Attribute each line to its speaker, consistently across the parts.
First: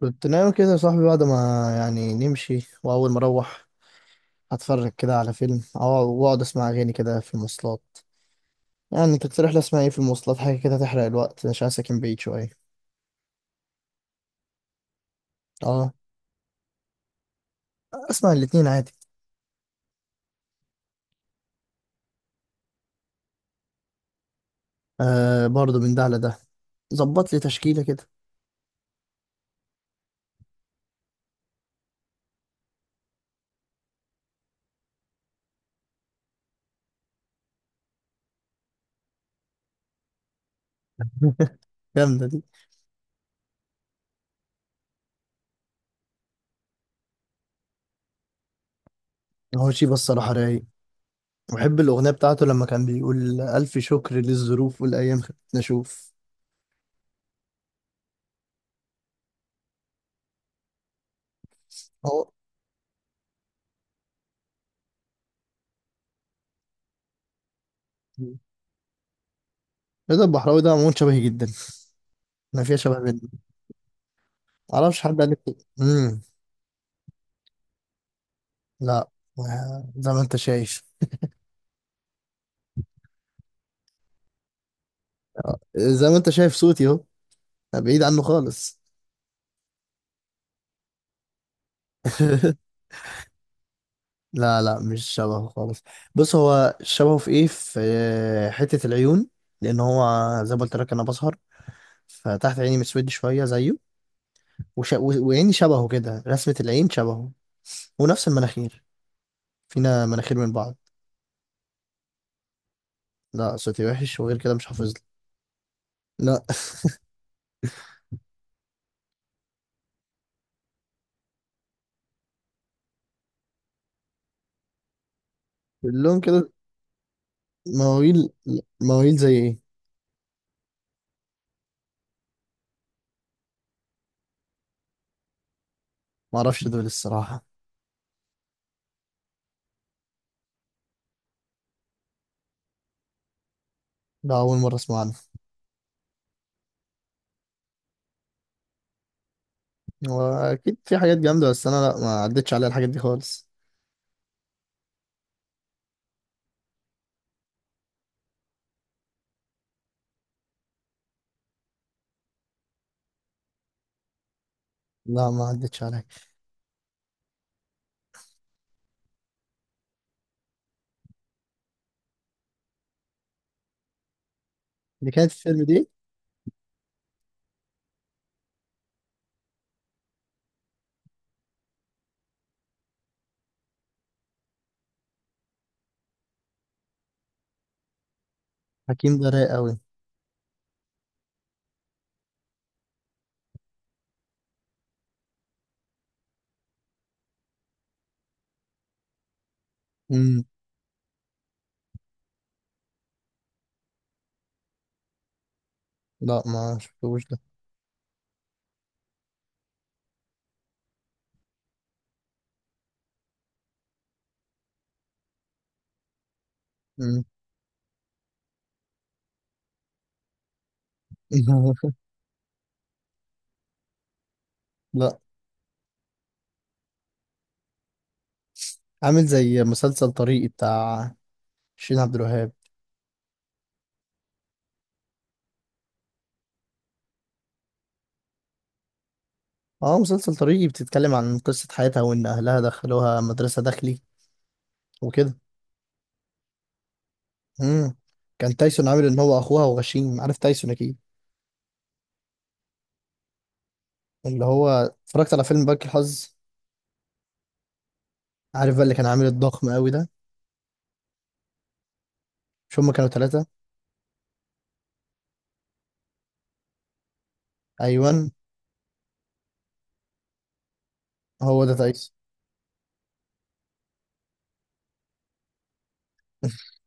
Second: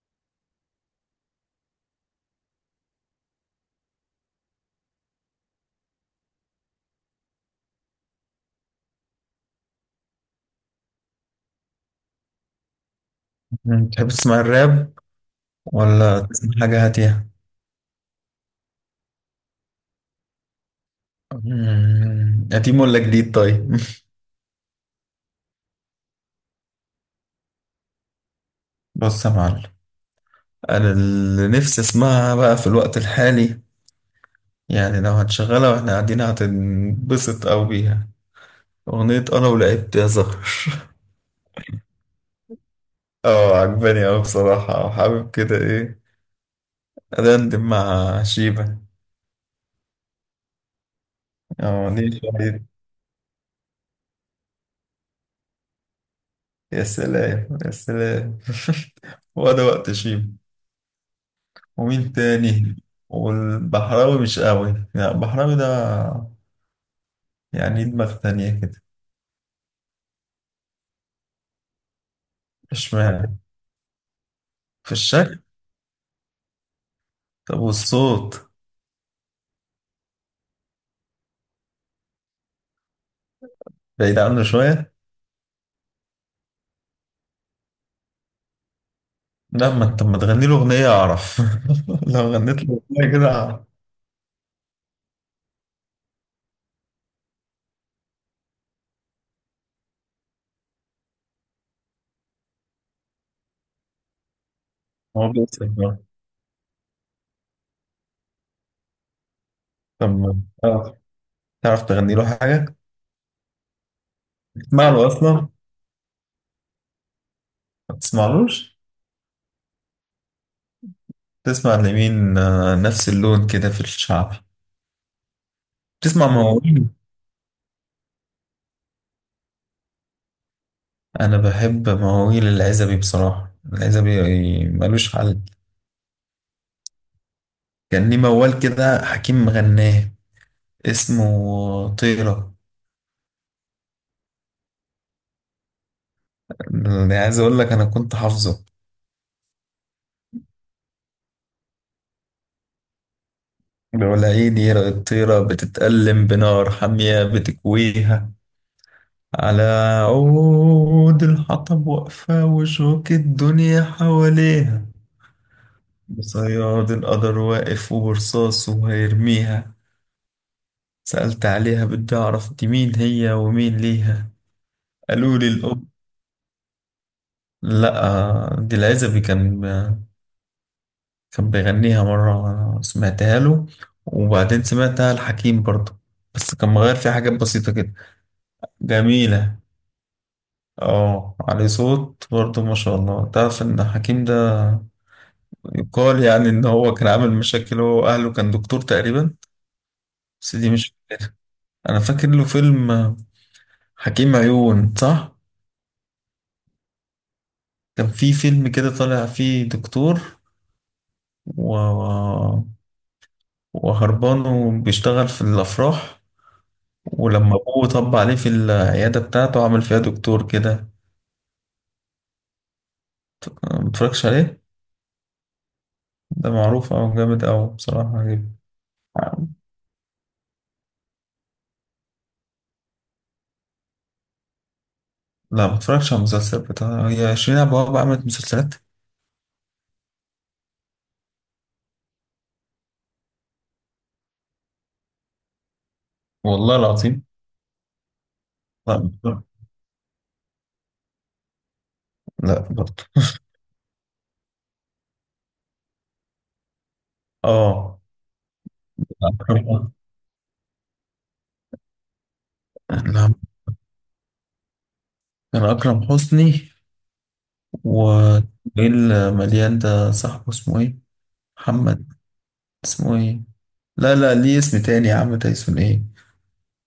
Speaker 1: كنت نايم كده يا صاحبي بعد ما يعني نمشي، وأول ما أروح هتفرج كده على فيلم، أو وأقعد أسمع أغاني كده في المواصلات. يعني تقترح لي أسمع إيه في المواصلات؟ حاجة كده تحرق الوقت عشان أنا ساكن بعيد شوية.
Speaker 2: تحب تسمع الراب
Speaker 1: أه.
Speaker 2: ولا تسمع حاجة هاتية؟
Speaker 1: أسمع الاتنين عادي.
Speaker 2: قديم ولا جديد طيب؟
Speaker 1: أه، برضه من ده على ده. ظبط لي تشكيلة كده.
Speaker 2: بص يا معلم. أنا اللي نفسي أسمعها بقى في الوقت الحالي، يعني لو هتشغلها وإحنا قاعدين هتنبسط أوي بيها: أغنية أنا ولعبت يا زهر.
Speaker 1: جامدة دي.
Speaker 2: اه، عجباني أوي بصراحة، وحابب كده إيه، أدندن مع شيبة.
Speaker 1: هو شيبة الصراحة رايق. بحب
Speaker 2: اه، ليه
Speaker 1: الأغنية بتاعته
Speaker 2: شوية.
Speaker 1: لما كان بيقول: ألف شكر للظروف والأيام خلتنا أشوف.
Speaker 2: يا سلام يا سلام. هو ده وقت شيبة؟ ومين
Speaker 1: هو
Speaker 2: تاني؟ والبحراوي مش قوي، لا البحراوي ده يعني دماغ تانية كده.
Speaker 1: رضا البحراوي ده عموما شبهي جدا، ما فيها شبه بينا.
Speaker 2: اشمعنى؟ في
Speaker 1: معرفش، حد قال لي
Speaker 2: الشكل؟
Speaker 1: كده.
Speaker 2: طب والصوت؟
Speaker 1: لا. آه، زي ما انت شايف
Speaker 2: بعيد عنه شوية.
Speaker 1: زي ما انت شايف صوتي اهو، بعيد عنه خالص.
Speaker 2: لا، ما انت ما تغني له أغنية أعرف. لو غنيت له أغنية كده أعرف.
Speaker 1: لا، لا، مش شبهه خالص. بص، هو شبهه في ايه؟ في حتة العيون. لان هو، زي ما قلت لك، انا بسهر، فتحت عيني مسود شوية زيه.
Speaker 2: هو
Speaker 1: وعيني
Speaker 2: بيوصل
Speaker 1: شبهه
Speaker 2: بقى.
Speaker 1: كده، رسمة العين شبهه. ونفس المناخير، فينا
Speaker 2: طب
Speaker 1: مناخير من بعض.
Speaker 2: تعرف تغني له حاجة؟
Speaker 1: لا، صوتي وحش، وغير كده مش
Speaker 2: تسمع
Speaker 1: حافظ لي.
Speaker 2: له أصلا؟
Speaker 1: لا.
Speaker 2: ما تسمعلوش. تسمع لمين؟ نفس اللون كده في الشعب.
Speaker 1: اللون
Speaker 2: تسمع
Speaker 1: كده.
Speaker 2: مواويل؟
Speaker 1: مواويل. مواويل زي ايه؟
Speaker 2: أنا بحب مواويل العزبي، بصراحة العزبي ملوش حل.
Speaker 1: معرفش دول الصراحة.
Speaker 2: كان ليه موال كده حكيم مغناه، اسمه طيرة.
Speaker 1: ده أول مرة أسمع عنهم.
Speaker 2: يعني عايز اقول لك انا كنت حافظه.
Speaker 1: هو اكيد في حاجات جامده، بس انا لا، ما عدتش عليها الحاجات دي خالص.
Speaker 2: بيقول: عيد يرى الطيرة بتتألم بنار حامية بتكويها، على عود الحطب واقفة وشوك الدنيا حواليها،
Speaker 1: لا، ما عدتش عليها.
Speaker 2: بصياد القدر واقف وبرصاصه هيرميها، سألت عليها بدي أعرف دي مين هي ومين ليها،
Speaker 1: اللي كانت في
Speaker 2: قالوا لي
Speaker 1: الفيلم
Speaker 2: الأم.
Speaker 1: دي.
Speaker 2: لأ، دي العزبي كان بيغنيها مرة وأنا سمعتها له، وبعدين سمعتها لحكيم برضه، بس كان مغير فيها حاجات بسيطة كده.
Speaker 1: حكيم ده رايق
Speaker 2: جميلة.
Speaker 1: قوي.
Speaker 2: اه، عليه صوت برضه ما شاء الله. تعرف إن حكيم ده يقال يعني إن هو كان عامل مشاكل هو وأهله، كان دكتور تقريبا.
Speaker 1: امم.
Speaker 2: بس دي مش... أنا فاكر له فيلم، حكيم عيون، صح؟
Speaker 1: لا، ما شفتوش ده.
Speaker 2: كان في فيلم كده طالع فيه دكتور و... وهربان وبيشتغل في الأفراح،
Speaker 1: امم.
Speaker 2: ولما ابوه طب عليه في العيادة بتاعته عمل فيها دكتور كده. متفرجش عليه؟
Speaker 1: لا.
Speaker 2: ده معروف أو جامد أوي بصراحة، عجيب.
Speaker 1: عامل زي مسلسل طريقي بتاع شيرين عبد الوهاب.
Speaker 2: لا، متفرجش على المسلسل بتاع هي، 20 أبواب عملت مسلسلات.
Speaker 1: اه، مسلسل طريقي بتتكلم عن قصه حياتها، وان اهلها دخلوها مدرسه داخلي وكده.
Speaker 2: والله العظيم.
Speaker 1: امم. كان تايسون
Speaker 2: لا
Speaker 1: عامل ان هو
Speaker 2: متفرج-
Speaker 1: اخوها وغشيم، عارف تايسون اكيد.
Speaker 2: لا برضه.
Speaker 1: اللي هو اتفرجت على فيلم بنك الحظ.
Speaker 2: اه،
Speaker 1: عارف بقى اللي كان عامل الضخم قوي
Speaker 2: أكرم.
Speaker 1: ده؟ مش هما كانوا
Speaker 2: لا،
Speaker 1: ثلاثه؟
Speaker 2: كان أكرم حسني، و...
Speaker 1: ايوه،
Speaker 2: إيه المليان ده صاحبه اسمه إيه؟
Speaker 1: هو ده
Speaker 2: محمد...
Speaker 1: تايسون.
Speaker 2: اسمه إيه؟ لا لا، ليه اسم تاني يا عم، تايسون إيه؟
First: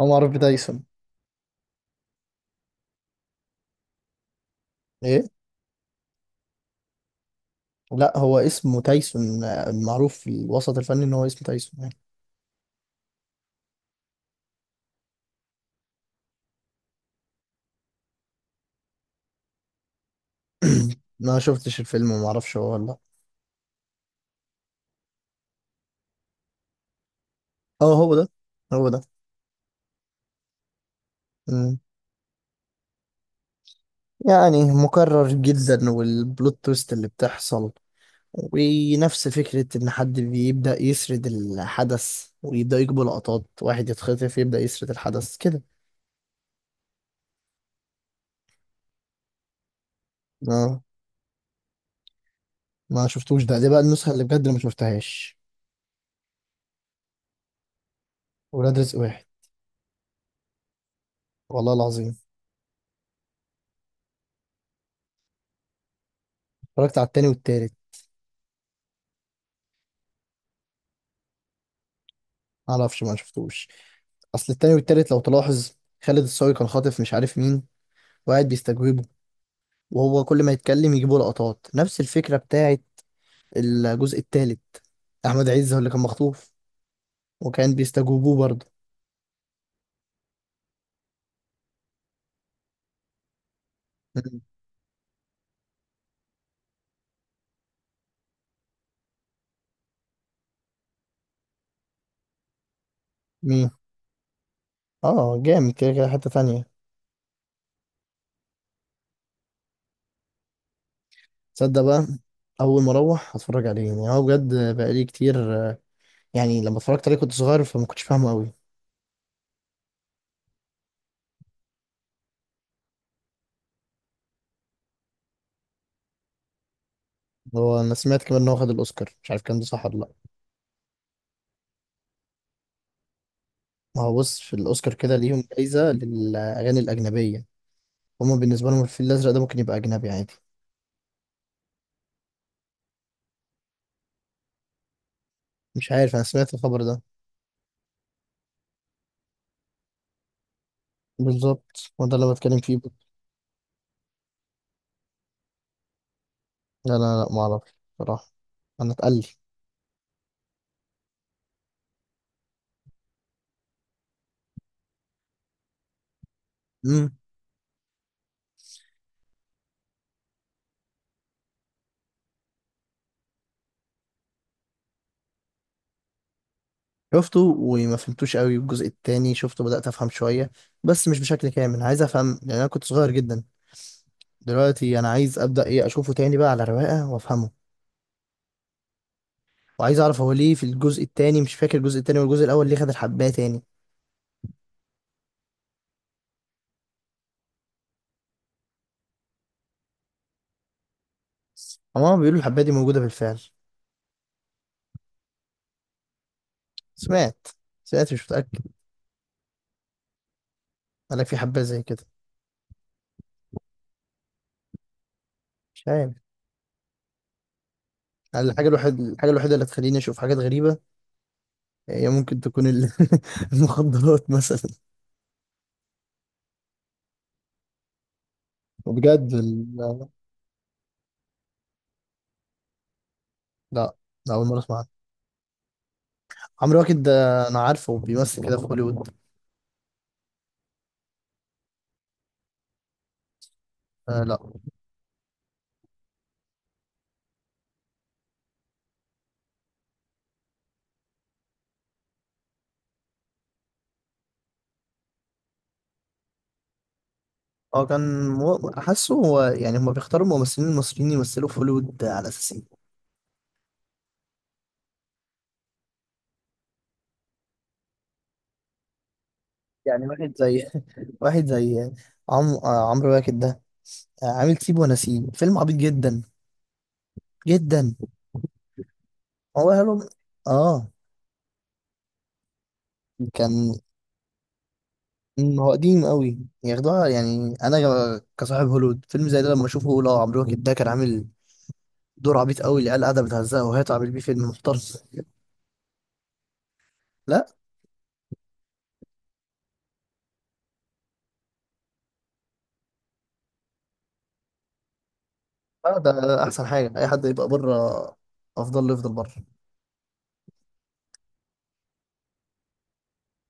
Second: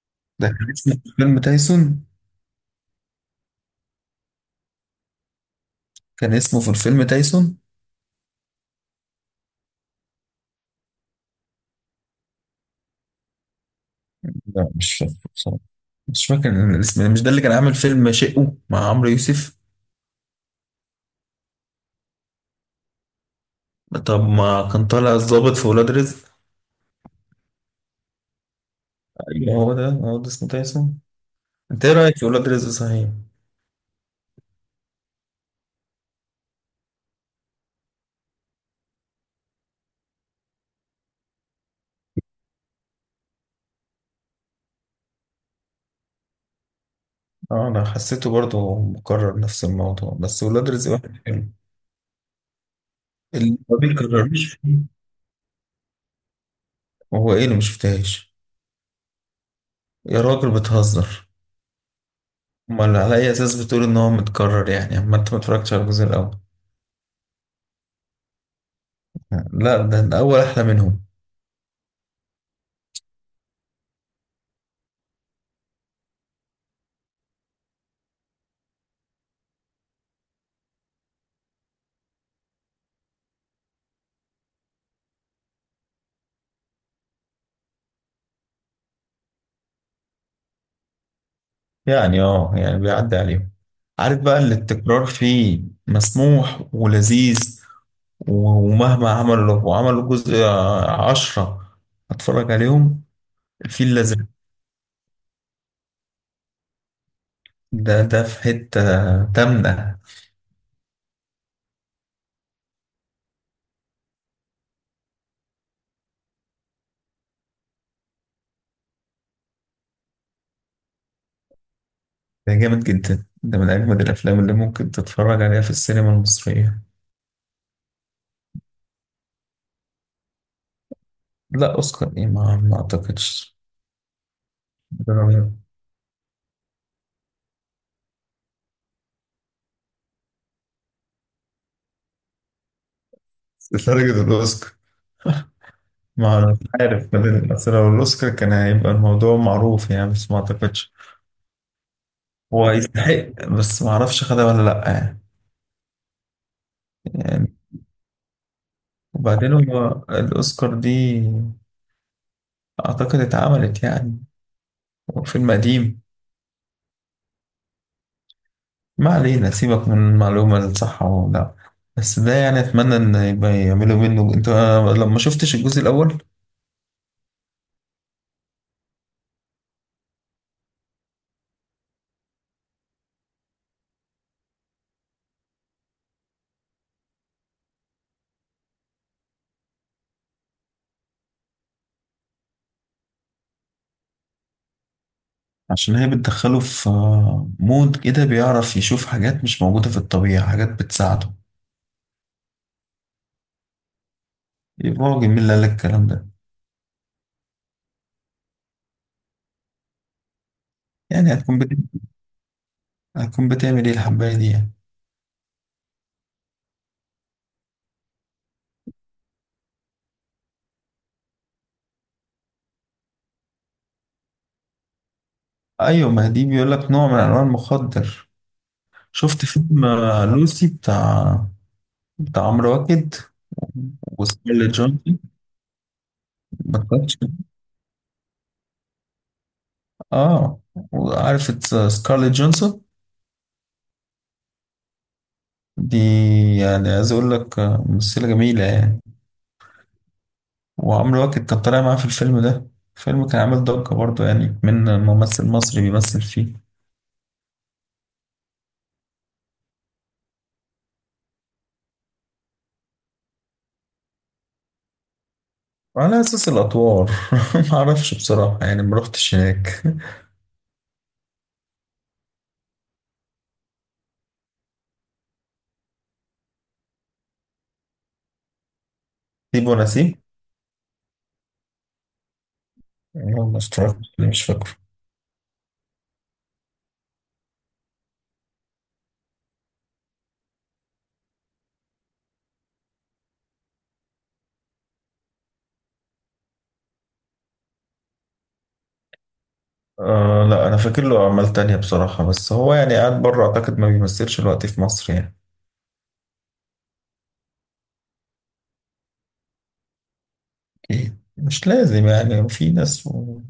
Speaker 1: هو معروف
Speaker 2: ده كان
Speaker 1: بتايسون.
Speaker 2: اسمه في الفيلم تايسون.
Speaker 1: ايه.
Speaker 2: كان اسمه في الفيلم تايسون.
Speaker 1: لا، هو اسمه تايسون. معروف في الوسط الفني ان هو اسمه تايسون يعني.
Speaker 2: لا، مش فاكر. مش فاكر الاسم. مش ده اللي كان عامل فيلم شقه مع عمرو يوسف؟
Speaker 1: ما شفتش الفيلم وما اعرفش هو ولا.
Speaker 2: طب ما كان طالع الضابط في ولاد رزق.
Speaker 1: اه، هو ده، هو ده.
Speaker 2: ايوه هو ده، هو ده اسمه تايسون.
Speaker 1: مم.
Speaker 2: انت ايه رايك في ولاد رزق صحيح؟
Speaker 1: يعني مكرر جدا، والبلوت تويست اللي بتحصل ونفس فكرة ان حد بيبدأ يسرد الحدث، ويبدأ يجيب لقطات، واحد يتخطف يبدأ يسرد الحدث كده.
Speaker 2: اه، انا حسيته برضه مكرر نفس الموضوع، بس ولاد
Speaker 1: اه.
Speaker 2: رزق واحد حلو،
Speaker 1: ما شفتوش ده،
Speaker 2: اللي
Speaker 1: دي
Speaker 2: ما
Speaker 1: بقى النسخة اللي
Speaker 2: بيكررش
Speaker 1: بجد ما
Speaker 2: فيه.
Speaker 1: شفتهاش.
Speaker 2: هو ايه اللي ما شفتهاش؟
Speaker 1: ولاد رزق واحد.
Speaker 2: يا راجل، بتهزر؟
Speaker 1: والله العظيم.
Speaker 2: امال على اي اساس بتقول ان هو متكرر يعني، اما انت ما اتفرجتش على الجزء الاول؟
Speaker 1: اتفرجت على التاني والتالت.
Speaker 2: لا، ده الاول احلى منهم.
Speaker 1: معرفش، ما شفتوش. اصل التاني والتالت لو تلاحظ، خالد الصاوي كان خاطف مش عارف مين، وقاعد بيستجوبه، وهو كل ما يتكلم يجيبوا لقطات نفس الفكرة بتاعت الجزء التالت. احمد عز هو اللي كان مخطوف، وكان بيستجوبوه برضه.
Speaker 2: يعني يعني بيعدي عليهم. عارف بقى
Speaker 1: مم.
Speaker 2: اللي التكرار فيه مسموح ولذيذ و- ومهما عملوا وعملوا جزء 10 هتفرج عليهم.
Speaker 1: مين؟
Speaker 2: الفيل الأزرق،
Speaker 1: اه، جامد كده كده، حتة تانية.
Speaker 2: ده في حتة تامنة.
Speaker 1: تصدق بقى؟ اول ما اروح هتفرج عليه، يعني هو بجد بقالي كتير. يعني لما اتفرجت عليه كنت صغير، فما كنتش فاهمه قوي.
Speaker 2: ده جامد جدا، ده من أجمد الأفلام اللي ممكن تتفرج عليها في السينما المصرية.
Speaker 1: هو انا سمعت كمان ان هو خد الاوسكار، مش عارف كان ده صح ولا لا.
Speaker 2: لا، أوسكار إيه، ما أعتقدش.
Speaker 1: ما هو بص، في الأوسكار كده ليهم جايزة للأغاني الأجنبية، هما بالنسبة لهم الفيل الأزرق ده ممكن يبقى أجنبي عادي.
Speaker 2: لدرجة الأوسكار؟
Speaker 1: مش عارف، أنا
Speaker 2: ما أنا
Speaker 1: سمعت
Speaker 2: مش
Speaker 1: الخبر ده.
Speaker 2: عارف، بدل الأسرة والأوسكار كان هيبقى الموضوع معروف يعني، بس ما أعتقدش.
Speaker 1: بالظبط، هو ده اللي بتكلم
Speaker 2: هو
Speaker 1: فيه.
Speaker 2: يستحق بس ما اعرفش خدها ولا لا يعني.
Speaker 1: لا، لا. لا
Speaker 2: يعني...
Speaker 1: معرفش، بصراحة. أنا اتقل.
Speaker 2: وبعدين هو الاوسكار دي اعتقد اتعملت يعني، فيلم قديم.
Speaker 1: امم.
Speaker 2: ما علينا، سيبك من المعلومه الصح او لا، بس ده يعني اتمنى ان يبقى يعملوا منه. انت لما شفتش الجزء الاول؟
Speaker 1: شفته وما فهمتوش قوي. الجزء التاني شفته، بدأت أفهم شوية، بس مش بشكل كامل. عايز أفهم لأن أنا كنت صغير جدا. دلوقتي أنا عايز أبدأ إيه، أشوفه تاني بقى على رواقة وأفهمه. وعايز أعرف هو ليه في الجزء التاني، مش فاكر، الجزء التاني والجزء الأول ليه خد الحباية تاني.
Speaker 2: عشان هي بتدخله في مود كده بيعرف يشوف حاجات مش موجوده في الطبيعه، حاجات بتساعده.
Speaker 1: هما بيقولوا الحباية دي موجودة بالفعل.
Speaker 2: يبقى راجل، مين اللي قال لك الكلام ده؟
Speaker 1: سمعت سمعت، مش متأكد. قال لك
Speaker 2: يعني
Speaker 1: في
Speaker 2: هتكون
Speaker 1: حبة
Speaker 2: بت...
Speaker 1: زي كده.
Speaker 2: هتكون بتعمل ايه الحبايه دي يعني؟
Speaker 1: مش عارف. قال الحاجة الوحيدة، اللي تخليني أشوف حاجات غريبة، هي ممكن تكون المخدرات مثلا.
Speaker 2: ايوه، ما دي بيقول لك نوع من انواع المخدر.
Speaker 1: وبجد
Speaker 2: شفت فيلم
Speaker 1: لا.
Speaker 2: لوسي، بتاع عمرو واكد
Speaker 1: لا، لا، أول مرة
Speaker 2: وسكارليت
Speaker 1: أسمع عنه.
Speaker 2: جونسون؟
Speaker 1: عمرو
Speaker 2: ما
Speaker 1: واكد
Speaker 2: كانتش...
Speaker 1: ده أنا عارفه بيمثل كده في هوليوود.
Speaker 2: اه، وعارف سكارليت جونسون
Speaker 1: آه لا.
Speaker 2: دي، يعني عايز اقول لك ممثلة جميلة يعني. وعمرو واكد كان طالع معاه في الفيلم ده، الفيلم كان عامل ضجة برضه يعني من ممثل مصري بيمثل فيه.
Speaker 1: هو كان حاسه، هو يعني هما بيختاروا الممثلين المصريين يمثلوا في هوليوود على أساس إيه؟
Speaker 2: وعلى اساس الادوار، ما اعرفش بصراحة يعني ما رحتش هناك.
Speaker 1: يعني واحد زي واحد زي عم... آه، عمرو واكد ده، عامل سيب ونسيب، فيلم عبيط جدا جدا.
Speaker 2: سيب
Speaker 1: هو قالوا،
Speaker 2: ونسيب؟
Speaker 1: اه،
Speaker 2: والله ما
Speaker 1: كان
Speaker 2: استوعبت، مش فاكر.
Speaker 1: هو قديم قوي، ياخدوها يعني. انا كصاحب هوليوود، فيلم زي ده لما اشوفه اقول: اه عمرو واكد ده كان عامل دور عبيط قوي، العيال قاعده بتهزقه، وهي عامل بيه فيلم محترم. لا.
Speaker 2: آه لا، انا فاكر له اعمال تانية بصراحة، بس هو يعني قاعد بره، اعتقد ما بيمثلش الوقت في مصر يعني.
Speaker 1: آه، ده احسن حاجه، اي حد يبقى بره، افضل له يفضل بره.
Speaker 2: اكيد مش لازم، يعني في ناس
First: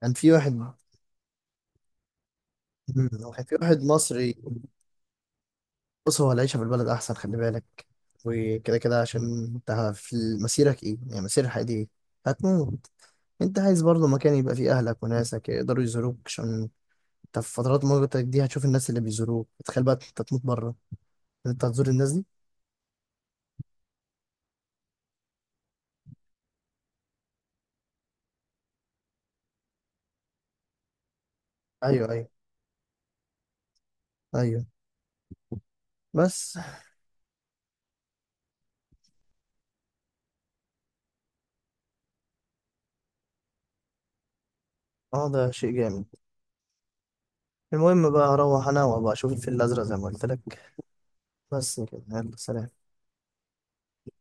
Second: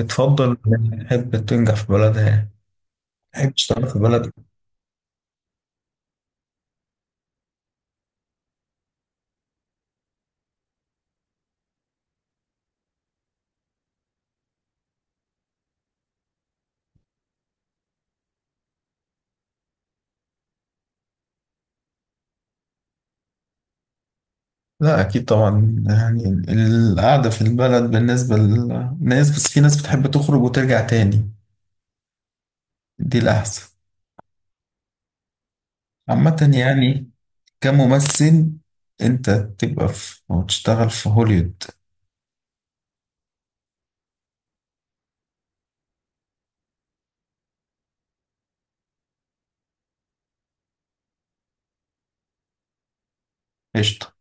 Speaker 1: كان في واحد
Speaker 2: إنها تحب تنجح في بلدها يعني،
Speaker 1: مم، كان
Speaker 2: تحب
Speaker 1: في واحد
Speaker 2: تشتغل في بلدها.
Speaker 1: مصري. بص هو العيشه في البلد احسن، خلي بالك. وكده كده، عشان انت في مسيرك ايه يعني؟ مسير الحياه دي ايه؟ هتموت. انت عايز برضه مكان يبقى فيه اهلك وناسك يقدروا يزوروك، عشان طب في فترات مغلقتك دي هتشوف الناس اللي بيزوروك، تخيل بقى انت تموت بره، ان انت هتزور الناس دي.
Speaker 2: لا، اكيد طبعا يعني، القعدة في البلد بالنسبة للناس، بس في ناس بتحب تخرج وترجع تاني،
Speaker 1: ايوه، ايوه.
Speaker 2: دي الاحسن
Speaker 1: ايوه.
Speaker 2: عامة
Speaker 1: بس.
Speaker 2: يعني. كممثل انت تبقى في وتشتغل في هوليوود.
Speaker 1: اه، ده شيء جامد. المهم بقى اروح انا وابقى اشوف الفيل الازرق زي ما قلت لك. بس كده، يلا سلام.
Speaker 2: قشطة.